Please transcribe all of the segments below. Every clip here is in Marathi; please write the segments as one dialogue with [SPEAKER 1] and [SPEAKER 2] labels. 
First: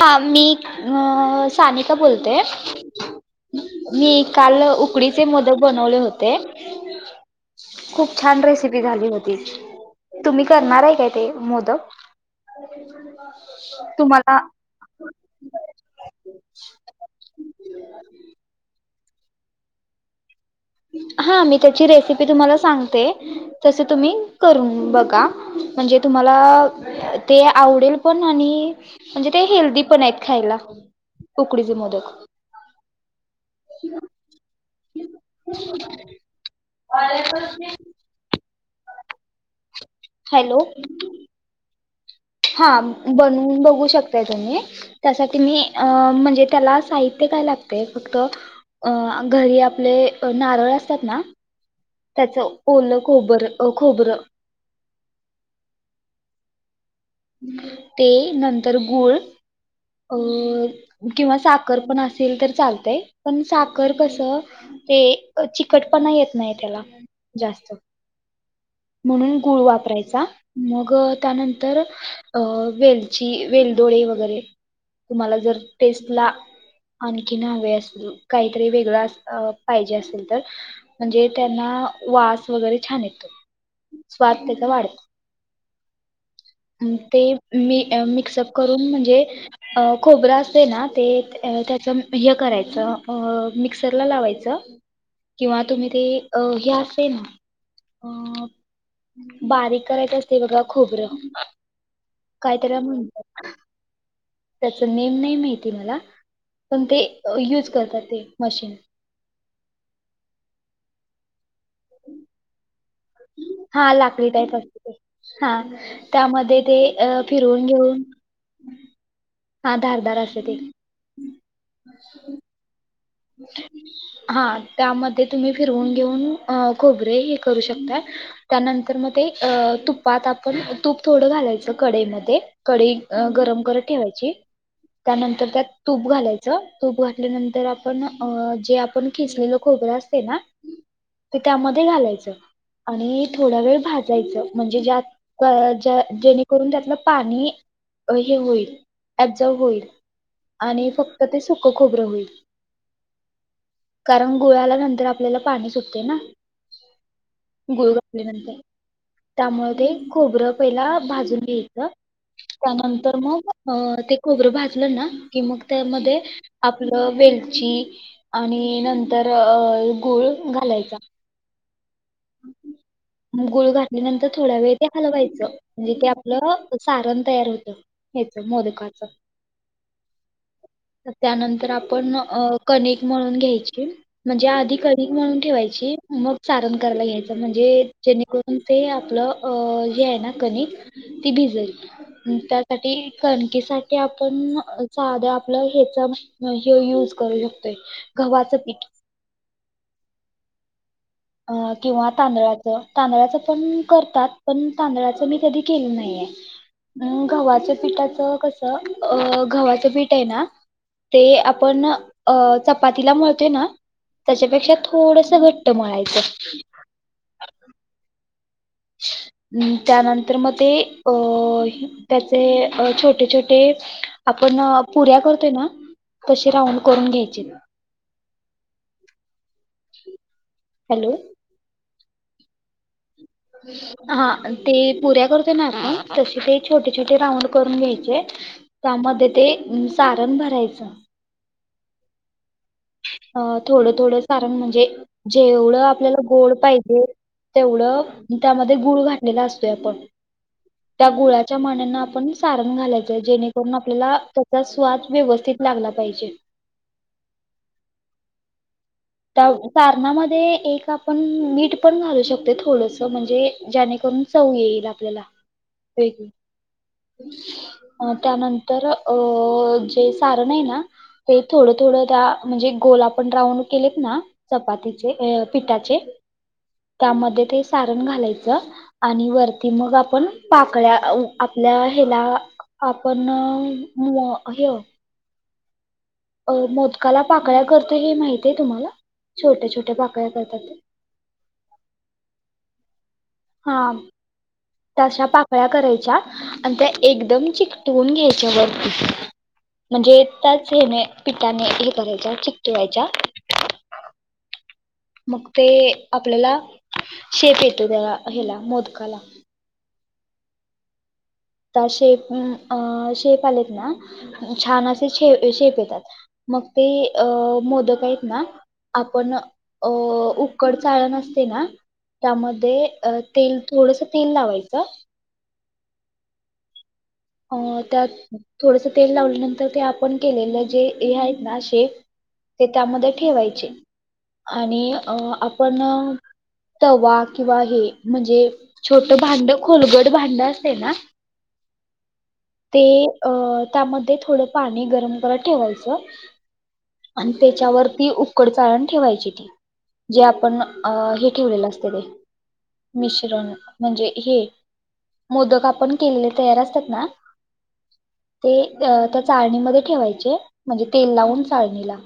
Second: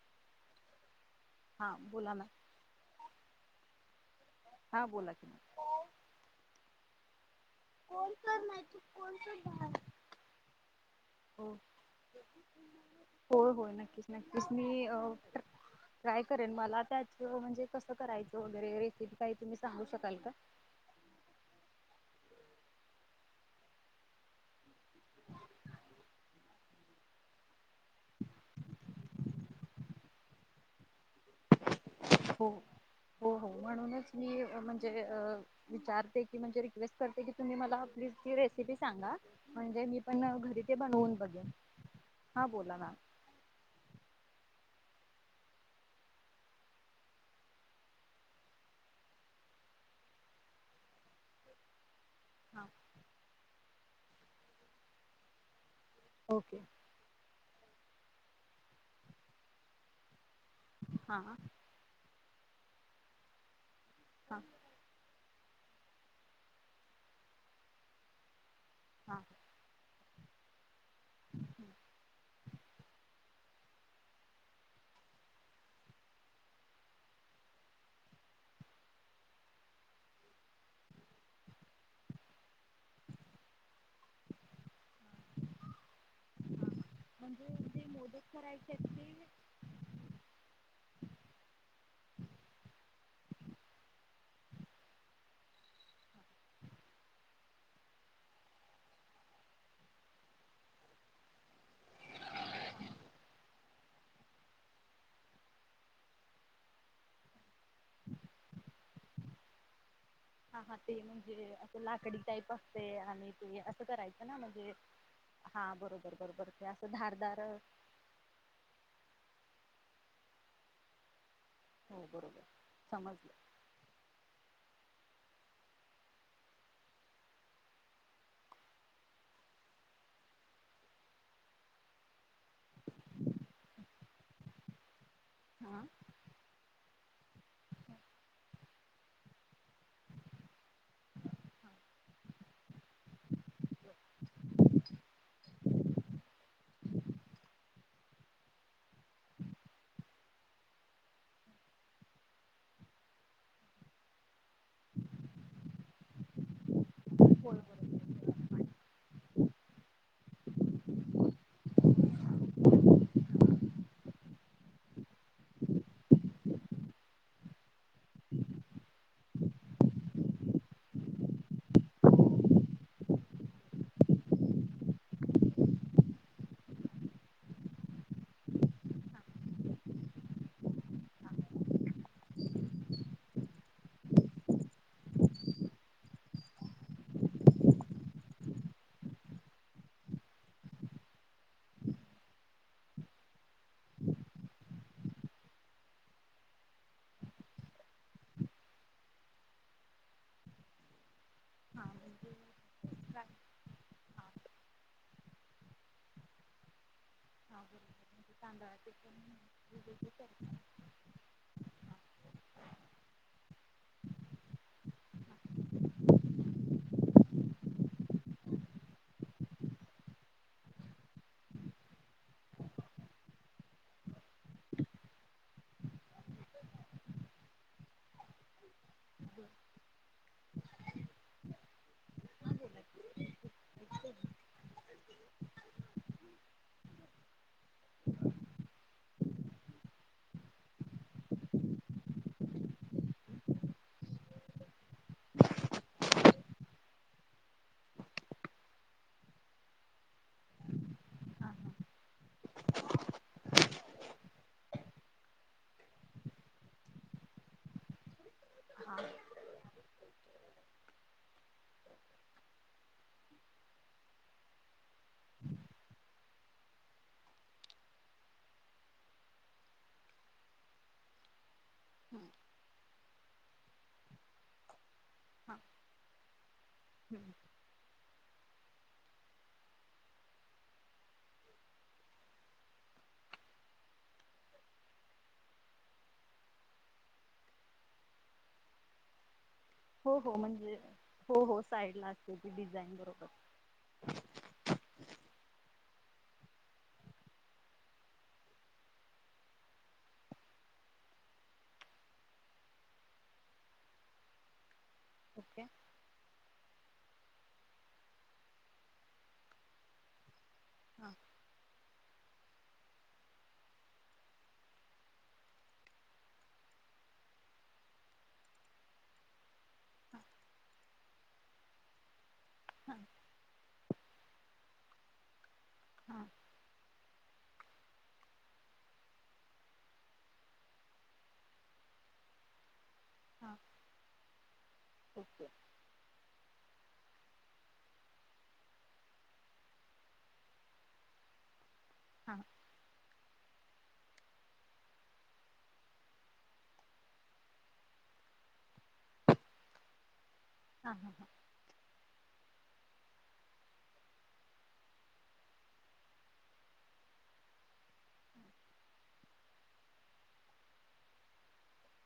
[SPEAKER 1] हा मी ह
[SPEAKER 2] हा
[SPEAKER 1] सानिका
[SPEAKER 2] बोला ना
[SPEAKER 1] बोलतोय, मी काल
[SPEAKER 2] हा बोला
[SPEAKER 1] उकडीचे
[SPEAKER 2] की मॅम.
[SPEAKER 1] मोदक बनवले होते.
[SPEAKER 2] कोण
[SPEAKER 1] खूप
[SPEAKER 2] तर
[SPEAKER 1] छान
[SPEAKER 2] नाही तू
[SPEAKER 1] रेसिपी झाली
[SPEAKER 2] कोण
[SPEAKER 1] होती
[SPEAKER 2] तर
[SPEAKER 1] तुम्ही करणार आहे काय ते
[SPEAKER 2] हो
[SPEAKER 1] मोदक? तुम्हाला.
[SPEAKER 2] त्यास्नी अ ट्राय करेन मला त्याच म्हणजे कसं करायचं वगैरे. इथे काही तुम्ही सांगू शकाल का?
[SPEAKER 1] हा मी त्याची रेसिपी तुम्हाला सांगते तस तुम्ही करून बघा म्हणजे तुम्हाला ते आवडेल पण आणि म्हणजे ते हेल्दी पण आहेत खायला उकडीचे मोदक.
[SPEAKER 2] हो हो हो म्हणूनच मी म्हन ते अ मी चार पैकी म्हणजे रिक्वेस्ट करते कि तुम्ही मला प्लिज ही रे रेसिपी सांगा. म्हणजे मी पण घरी
[SPEAKER 1] हॅलो
[SPEAKER 2] ते बनवून बघेन.
[SPEAKER 1] हा
[SPEAKER 2] बोला मॅम
[SPEAKER 1] बनवून बघू शकताय तुम्ही. त्यासाठी मी अं म्हणजे त्याला साहित्य काय लागते फक्त अ घरी आपले नारळ असतात ना त्याच
[SPEAKER 2] हा.
[SPEAKER 1] ओल खोबर ओ खोबरं [inaudible]
[SPEAKER 2] ओके.
[SPEAKER 1] ते नंतर गूळ अ
[SPEAKER 2] हा हा
[SPEAKER 1] किंवा साखर पण अस केलं तरी चालतय पण सा कुकर कसं
[SPEAKER 2] हा
[SPEAKER 1] ते ते चिकटपणा येत नाही त्याला जास्त.
[SPEAKER 2] हा
[SPEAKER 1] म्हणून गुळ वापरायचा. [unintelligible] मग ग त्यानंतर अं वेलची, वेलदोळडे वगैरे कुनाला जर टेस्ट ला आणखीन हवे असतील काहीतरी वेगळ असं अ पाहिजे असेल तर, म्हणजे त्यांना वास वगैरे छान येतो. स्वाद त्याचा वाढतो. ह ते
[SPEAKER 2] म्हणजे जे
[SPEAKER 1] म
[SPEAKER 2] मोदक
[SPEAKER 1] मिक्सअप
[SPEAKER 2] करायचे
[SPEAKER 1] करून
[SPEAKER 2] आहेत ते
[SPEAKER 1] म्हणजे, अ खोबरं असते ना ते अ त्याच हे करायचं अ मिक्सरला लावायचं किंवा तुम्ही ते अ हे असते ना अ बारीक करायचं असते बघा खोबरं कायतरी आण [inaudible] म्हणतात त्याच नेम नाही माहिती मला, पण ते युज करतात ते मशीन.
[SPEAKER 2] हा हा ते म्हणजे लाकडी टाईप असते आणि ते असं
[SPEAKER 1] हा
[SPEAKER 2] करायचं
[SPEAKER 1] लाकडी
[SPEAKER 2] ना
[SPEAKER 1] टाईप
[SPEAKER 2] म्हणजे
[SPEAKER 1] असते ते.
[SPEAKER 2] हा बरोबर, बरोबर
[SPEAKER 1] त्यामध्ये
[SPEAKER 2] ते असं
[SPEAKER 1] अ
[SPEAKER 2] धार-दार
[SPEAKER 1] फिरवून घेऊन हा धार-दार असते ते.
[SPEAKER 2] हो बरोबर
[SPEAKER 1] [unintelligible]
[SPEAKER 2] समजलं
[SPEAKER 1] [inaudible] हा. त्यामध्ये तुम्ही फिरवून घेऊन अ खोबरे हे करू शकता त्यानंतर मध्ये अ तुपात आपण तूप थोडं घालायचं कढई मध्ये कढई गरम करत ठेवायची. त्यानंतर त्यात
[SPEAKER 2] हा होय
[SPEAKER 1] तूप घालायचं. तूप घातल्यानंतर आप पण अ जे आपण खिसलेलं खोबरं असते ना ते त्यामध्ये घालायचं आणि थोडा वेळ भाजायचं म्हणजे जे आत जेणेकरून त्यातलं पाणी हे होईल, एबझॉर्व होईल आणि फक्त ते सुकं खोबरं होईल. [inaudible] कारण गुळाला नंतर आपल्याला पाणी सुटते ना.
[SPEAKER 2] बरोबर
[SPEAKER 1] गुळ घातल्यानंतर, त्यामुळे ते खोबरं पहिला भाजून घ्यायचं. त्यानंतर मग अ ते खोबरं भाजलं ना कि मग त्यामध्ये आपलं वेल ठीक आणि नंतर अ गुळ घालायचा [inaudible] गुळ घातल्यानंतर थोड्या वेळ ते हलवायचं म्हणजे ते आपलं सारण तयार होत. हेच मोदकाच त्यानंतर आपण अ कणिक म्हणून घ्यायची म्हणजे आधी कणिक म्हणून ठेवायची मग सारण करायला घ्यायच म्हणजे जेणेकरून ते आपलं अ जे आहे ना कणिक ती भिजेल त्यासाठी कणकेसाठी आपण साधं आपलं ह्याच हे यूज करू शकतोय गव्हाचं पीठ अ
[SPEAKER 2] हा
[SPEAKER 1] किंवा
[SPEAKER 2] म्हणजे
[SPEAKER 1] तांदळाचं
[SPEAKER 2] हा
[SPEAKER 1] तांदळाचं पण करतात
[SPEAKER 2] हा
[SPEAKER 1] पण तांदळाचं मी कधी केललेल नाहीये. अ गव्हाच
[SPEAKER 2] बरोबर म्हणजे
[SPEAKER 1] पीठाचं कसं
[SPEAKER 2] तांदळाचे
[SPEAKER 1] अ
[SPEAKER 2] पण
[SPEAKER 1] गव्हाचं पीठ ये ना ते आपण अ चपातीला मळतोय ना त्याच्यापेक्षा थोडस घट्ट मळाय [unintelligible] अ त्यानंतर मग ते अ त्याचे अ छोटे छोटे आपण पुऱ्या करतो ना तसे राऊंड करून घ्यायचे
[SPEAKER 2] [unintelligible]
[SPEAKER 1] हॅलो हा ते पुऱ्या करतोय ना आपण तसे ते छोटे छोटे राऊंड करून घ्यायचे. त्यामध्ये ते सारण भरायचं. अ थोडं थोडं सारण म्हणजे, जेवढं आपल्याला गोड पाहिजे तेवढं त्यामध्ये गुळ घातलेला असतोय आपण त्या
[SPEAKER 2] हा
[SPEAKER 1] गुळाच्या
[SPEAKER 2] हा
[SPEAKER 1] मानानं आपण सारण घालायचंय जेणेकरून आपल्याला त्याचा स्वाद व्यवस्थित लागला पाहिजे.
[SPEAKER 2] हा
[SPEAKER 1] त्या सारणामध्ये एक आपण मीठ पण घालू शकतोय थोडस म्हणजे ज्याणेकरून चव येईल आपल्याला वेगळी त्यानंतर अं जे सारण आहे ना ते थोडं थोडं त्या
[SPEAKER 2] हम्म,
[SPEAKER 1] म्हणजे गोल आप ण राऊंड केलेत ना चपाती अ
[SPEAKER 2] हा
[SPEAKER 1] पिठाचे
[SPEAKER 2] हम्म.
[SPEAKER 1] त्यामध्ये ते सारण घालाय आणि वरती मग आपण पाकळ्या आपल्या हेला आपण हय अ मोदकाला पाकळ्या करतो. हे माहितीये तुम्हाला? छोट्या छोट्या
[SPEAKER 2] हो
[SPEAKER 1] पाकळ्या
[SPEAKER 2] हो
[SPEAKER 1] करतात
[SPEAKER 2] म्हणजे
[SPEAKER 1] ते
[SPEAKER 2] हो हो साईडला अशी ती डिझाईन बरोबर
[SPEAKER 1] हा तशा पाकळ्या करायच्या आणि त्या एकदम चिकटवून घ्यायच्या वरती. म्हणजे त्याच हेने पिठाने हे करायच्या चिकटवायच्या मग
[SPEAKER 2] ओके
[SPEAKER 1] ते आपल्याला शेप येतो त्याला हेला मोदकाला
[SPEAKER 2] हा
[SPEAKER 1] आता शेप अ शेप आलेत ना छान असे शे शेप येतात. मग ते अ मोदक आहेत ना आपण अ उकड चाळन अस ते ना
[SPEAKER 2] हा
[SPEAKER 1] त्यामध्ये तेल थोडस तेल लावायचं
[SPEAKER 2] हा
[SPEAKER 1] अ त्यात थोडस तेल लावल्यानंतर ते आपण केलेलं जे ये आहेत ना शेप ते त्यामध्ये
[SPEAKER 2] हा
[SPEAKER 1] ठेवायचे. आणि अ
[SPEAKER 2] ओके
[SPEAKER 1] आपण तवा किंवा हे म्हणजे छोट भांड खोलगड भांड असतय ना?
[SPEAKER 2] हा
[SPEAKER 1] ते अ त्यामध्ये थोडं पाणी गरम करत ठेवायच. आणि त्याच्यावरती उकड चाळण ठेवायची ती जे आप पण
[SPEAKER 2] हा हा
[SPEAKER 1] हे ठेवलेलं असत ते मिश्रण म्हणजे हे मोदक आपण केलेले तयार असतात ना ते त्या चाळणीमध्ये ठेवायचे म्हणजे तेल लावून चाळणीला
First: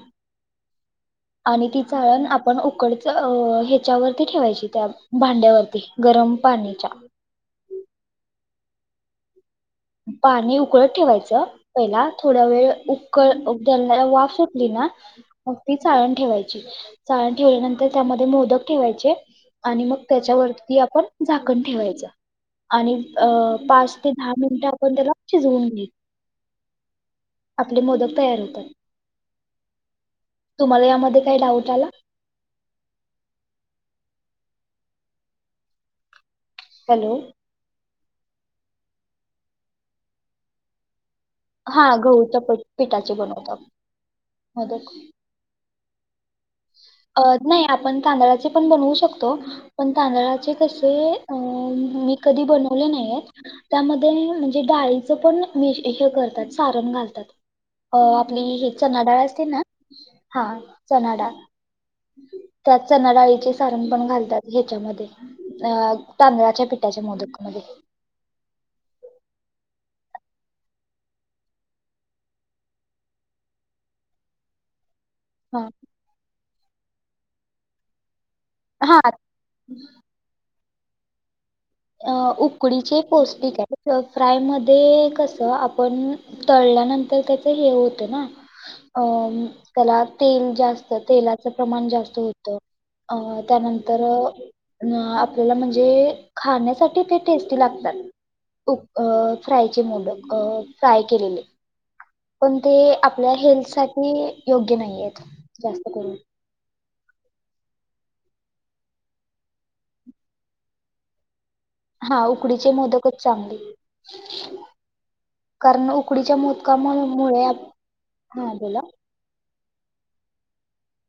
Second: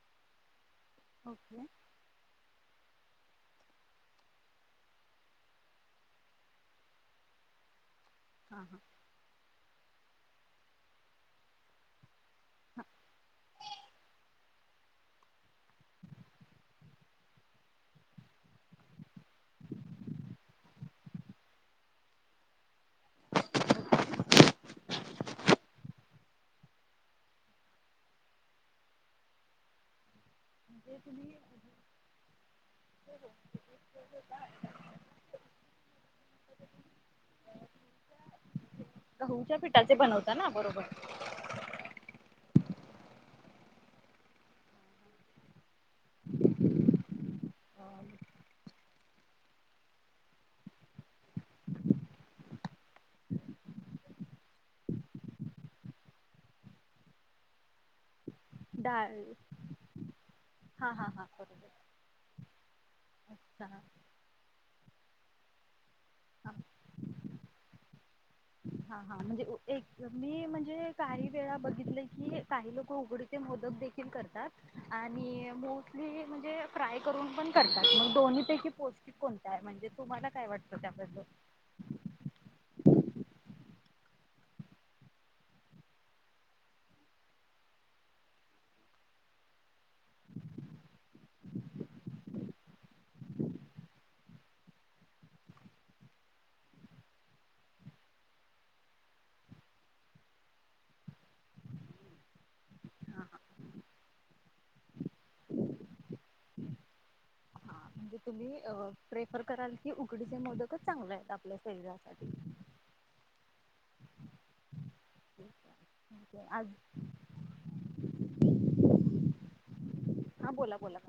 [SPEAKER 2] ओके
[SPEAKER 1] आणि ती चाळण. आपण उकड अ ह्याच्यावरती ठेवायची. त्या भांड्यावरती गरम पाण्याच्या
[SPEAKER 2] हां हां.
[SPEAKER 1] पाणी उकळत ठेवायचं. पहिला थोडा वेळ
[SPEAKER 2] हा
[SPEAKER 1] उकळ उकळताना वाफ किना, अगदी चाळण ठेवायची, चाळण ठेवल्यानंतर त्यामध्ये मोदक ठेवायचे आणि मग त्याच्यावरती आपण झाकण ठेवायचं आणि अ पाच ते दहा मिनट आपण त्याला शिजवून घेऊ - आपले मोदक तयार होतात. तुम्हाला यामध्ये काही डाऊट आला
[SPEAKER 2] [inaudible]
[SPEAKER 1] हॅलो.
[SPEAKER 2] गहूच्या पिठाचे बनवता ना? बरोबर.
[SPEAKER 1] हा, गहूच्या प पिठाचे बनवतात. मोदक. अ नाही
[SPEAKER 2] अ,
[SPEAKER 1] आपण तांदळाचे पण बनवू शकतो पण तांदळाचे कसे अं- मी कधी बनवले नाहीयेत. त्यामध्ये अ म्हणजे डाळीचं पण मी हे करतात सारण घालतात अ मी हे चणा डाळ असते ना? हा
[SPEAKER 2] हा
[SPEAKER 1] चणा
[SPEAKER 2] हा
[SPEAKER 1] डाळ.
[SPEAKER 2] बरोबर
[SPEAKER 1] त्यात चना डाळीचे
[SPEAKER 2] अच्छा हा
[SPEAKER 1] सारण पण घालतात हे च्या मते अ तांदळाच्या पिठाच्या मोदक मधे.
[SPEAKER 2] हा हा म्हणजे ऊ एक मी म्हणजे काही वेळा बघितले की काही लोक उकडीचे मोदक देखील करतात. आणि
[SPEAKER 1] हा
[SPEAKER 2] -मोस्टली म्हणजे फ्राय करून पण करतात मग दोन्ही की
[SPEAKER 1] हा
[SPEAKER 2] पौष्टिक कोणता आहे? म्हणजे तुम्हाला काय वाटत?
[SPEAKER 1] अ उकडीचे पौष्टिक हे [unintelligible] फ्राय मध्ये कसं आपण तळल्यानंतर त्याच हे होतं ना अ म त्याला तेल जास्त तेलाच प्रमाण जास्त होतं अ त्यानंतर अ न आपल्याला म्हणजे खाण्यासाठी ते टेस्टी लागतात उक अ फ्रायचे मोदक अ फ्राय केलेले पण ते
[SPEAKER 2] हा
[SPEAKER 1] आपल्या
[SPEAKER 2] हा
[SPEAKER 1] हेल्थसाठी योग्य नाहीयेत जास्त करून.
[SPEAKER 2] हा तुम्ही अ प्रेफर कराल की उकडीचे मोदकच चांगले आहेत आपल्या-
[SPEAKER 1] हा
[SPEAKER 2] शरीरासाठी
[SPEAKER 1] -उकडीचे मोदकच चांगले कारण उकडीच्या
[SPEAKER 2] आज
[SPEAKER 1] मोदकामूळ मुळात, हा बोला,
[SPEAKER 2] हा बोला बोला.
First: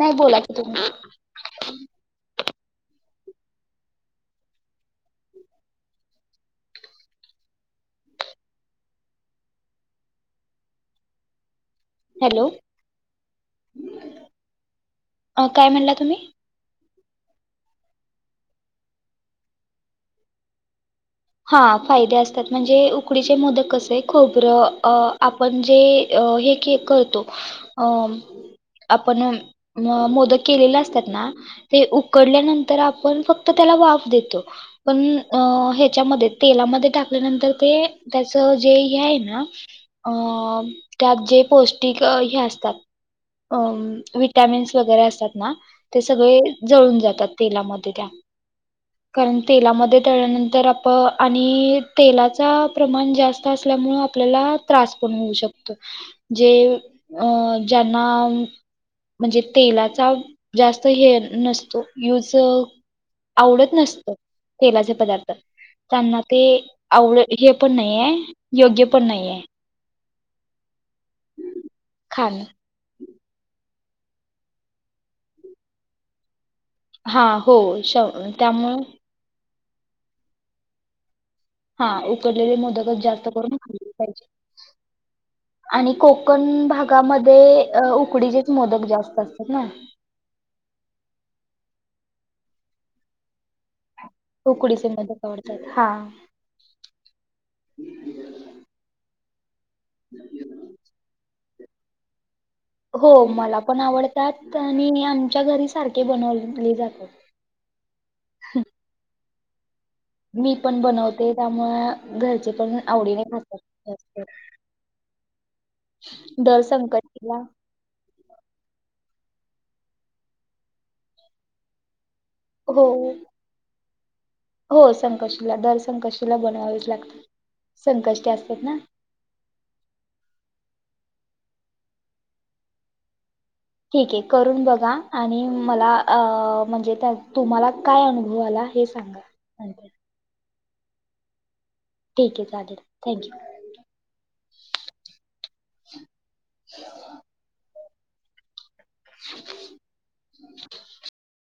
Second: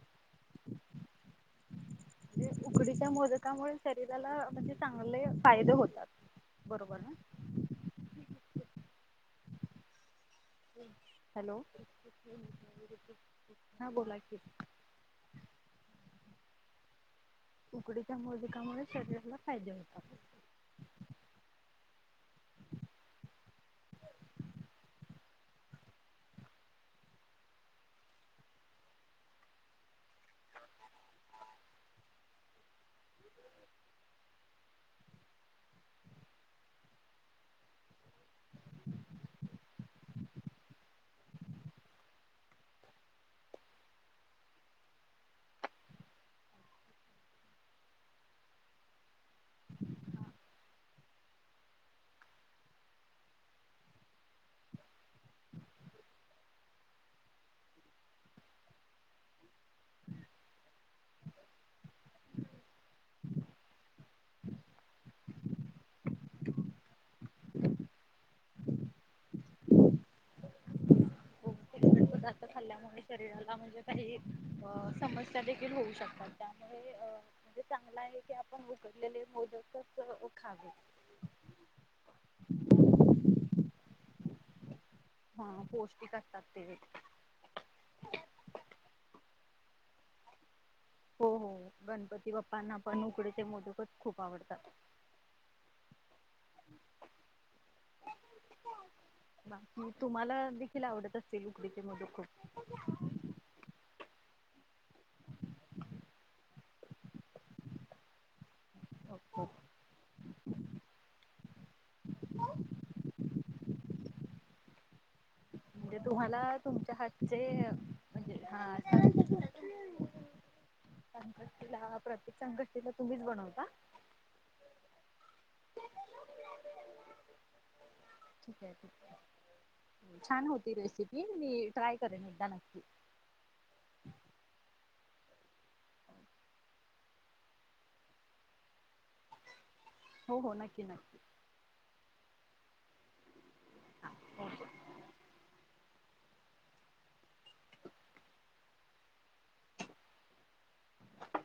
[SPEAKER 1] हां, बोला कि तुम्ही
[SPEAKER 2] जे उकडीच्या मोदकामुळे शरीराला म्हणजे चांगले फायदे होतात बरोबर ना? हॅलो.
[SPEAKER 1] हॅलो
[SPEAKER 2] हा बोला की.
[SPEAKER 1] अ, काय म्हणला तुम्ही?
[SPEAKER 2] उकडीच्या मोदकामुळे शरीराला फायदे होतात.
[SPEAKER 1] हा -फायदे असतात म्हणजे उकडीचे मोदक कसे आहे खोबरं अ आपण जे अ हे के करतो अम आपण म मोदक केलेले असतात ना ते उकडल्यानंतर आपण फक्त त्याला वाफ देतो पण अ हे च्यामधे तेलामधे टाकल्यानंतर ते त्याच जे हे आहे ना अ त्यात जे पौष्टिक अ हे असतात. अम विटमिन्स वगरे असतात ना ते सगळे जळून जातात ते तेलामध्ये त्या. कारण तेलामध्ये तळल्यानंतर आप प आणि तेलाचा प्रमाण जास्त असल्यामुळ आपल्याला त्रास पण होऊ शकतो. जे अ ज्यांना म म्हणजे तेलाचा जास्त हे नसतो युज आवडत नसतो तेलाचे पदार्थ त्यांना ते आवड हे पण नाहीये, योग्य पण नाहीये.
[SPEAKER 2] तेलकट
[SPEAKER 1] खाण.
[SPEAKER 2] पदार्थ खाल्ल्यामुळे शरीराला म्हणजे काही अ समस्या देखील होऊ शकतात. त्यामुळे अ
[SPEAKER 1] हा हो
[SPEAKER 2] म्हणजे
[SPEAKER 1] शव त्यामुळं
[SPEAKER 2] ऊ क उखावी.
[SPEAKER 1] हा उकडलेले मोदकच जास्त करून [unintelligible] पाहीजे.
[SPEAKER 2] हा पौष्टिक असतात ते.
[SPEAKER 1] मोदकामध्ये उकडीचेच मोदक जास्त असतात ना?
[SPEAKER 2] हो हो गणपती बाप्पांना पण उकडी
[SPEAKER 1] उकडीचे मोदक आवडतात हा!
[SPEAKER 2] बाकी तुम्हाला देखील आवडत उकडीचे मोदक खूप
[SPEAKER 1] हो मला पण आवडतात आणि आमच्या घरी सारखे बनवले जातात
[SPEAKER 2] हो.
[SPEAKER 1] मी पण बनवते त्यामुळे घरचे पण आवडीने खातात
[SPEAKER 2] म्हणजे तुम्हाला
[SPEAKER 1] दर
[SPEAKER 2] तुमच्या हातचे
[SPEAKER 1] संकष्टीला
[SPEAKER 2] म्हणजे हा संकष्टी लाभ प्रत्येक
[SPEAKER 1] हो
[SPEAKER 2] संकष्टीला तुम्हीच बनवता
[SPEAKER 1] हो संकष्टीला दर संकष्टीला बनवावेच लागत संकष्टी असतात
[SPEAKER 2] ठीक आहे
[SPEAKER 1] ना
[SPEAKER 2] ठीक आहे छान होती रेसिपी मी ट्राय करेन एकदा नक्की
[SPEAKER 1] ठीक आहे करून बघा आणि मला अ म्हणजे त्या तुम्हाला काय अनुभव आला हे सांगा
[SPEAKER 2] हो हो नक्की नक्की
[SPEAKER 1] ठीक आहे चालेल थँक यू
[SPEAKER 2] हो
[SPEAKER 1] [unintelligible] [unintelligible]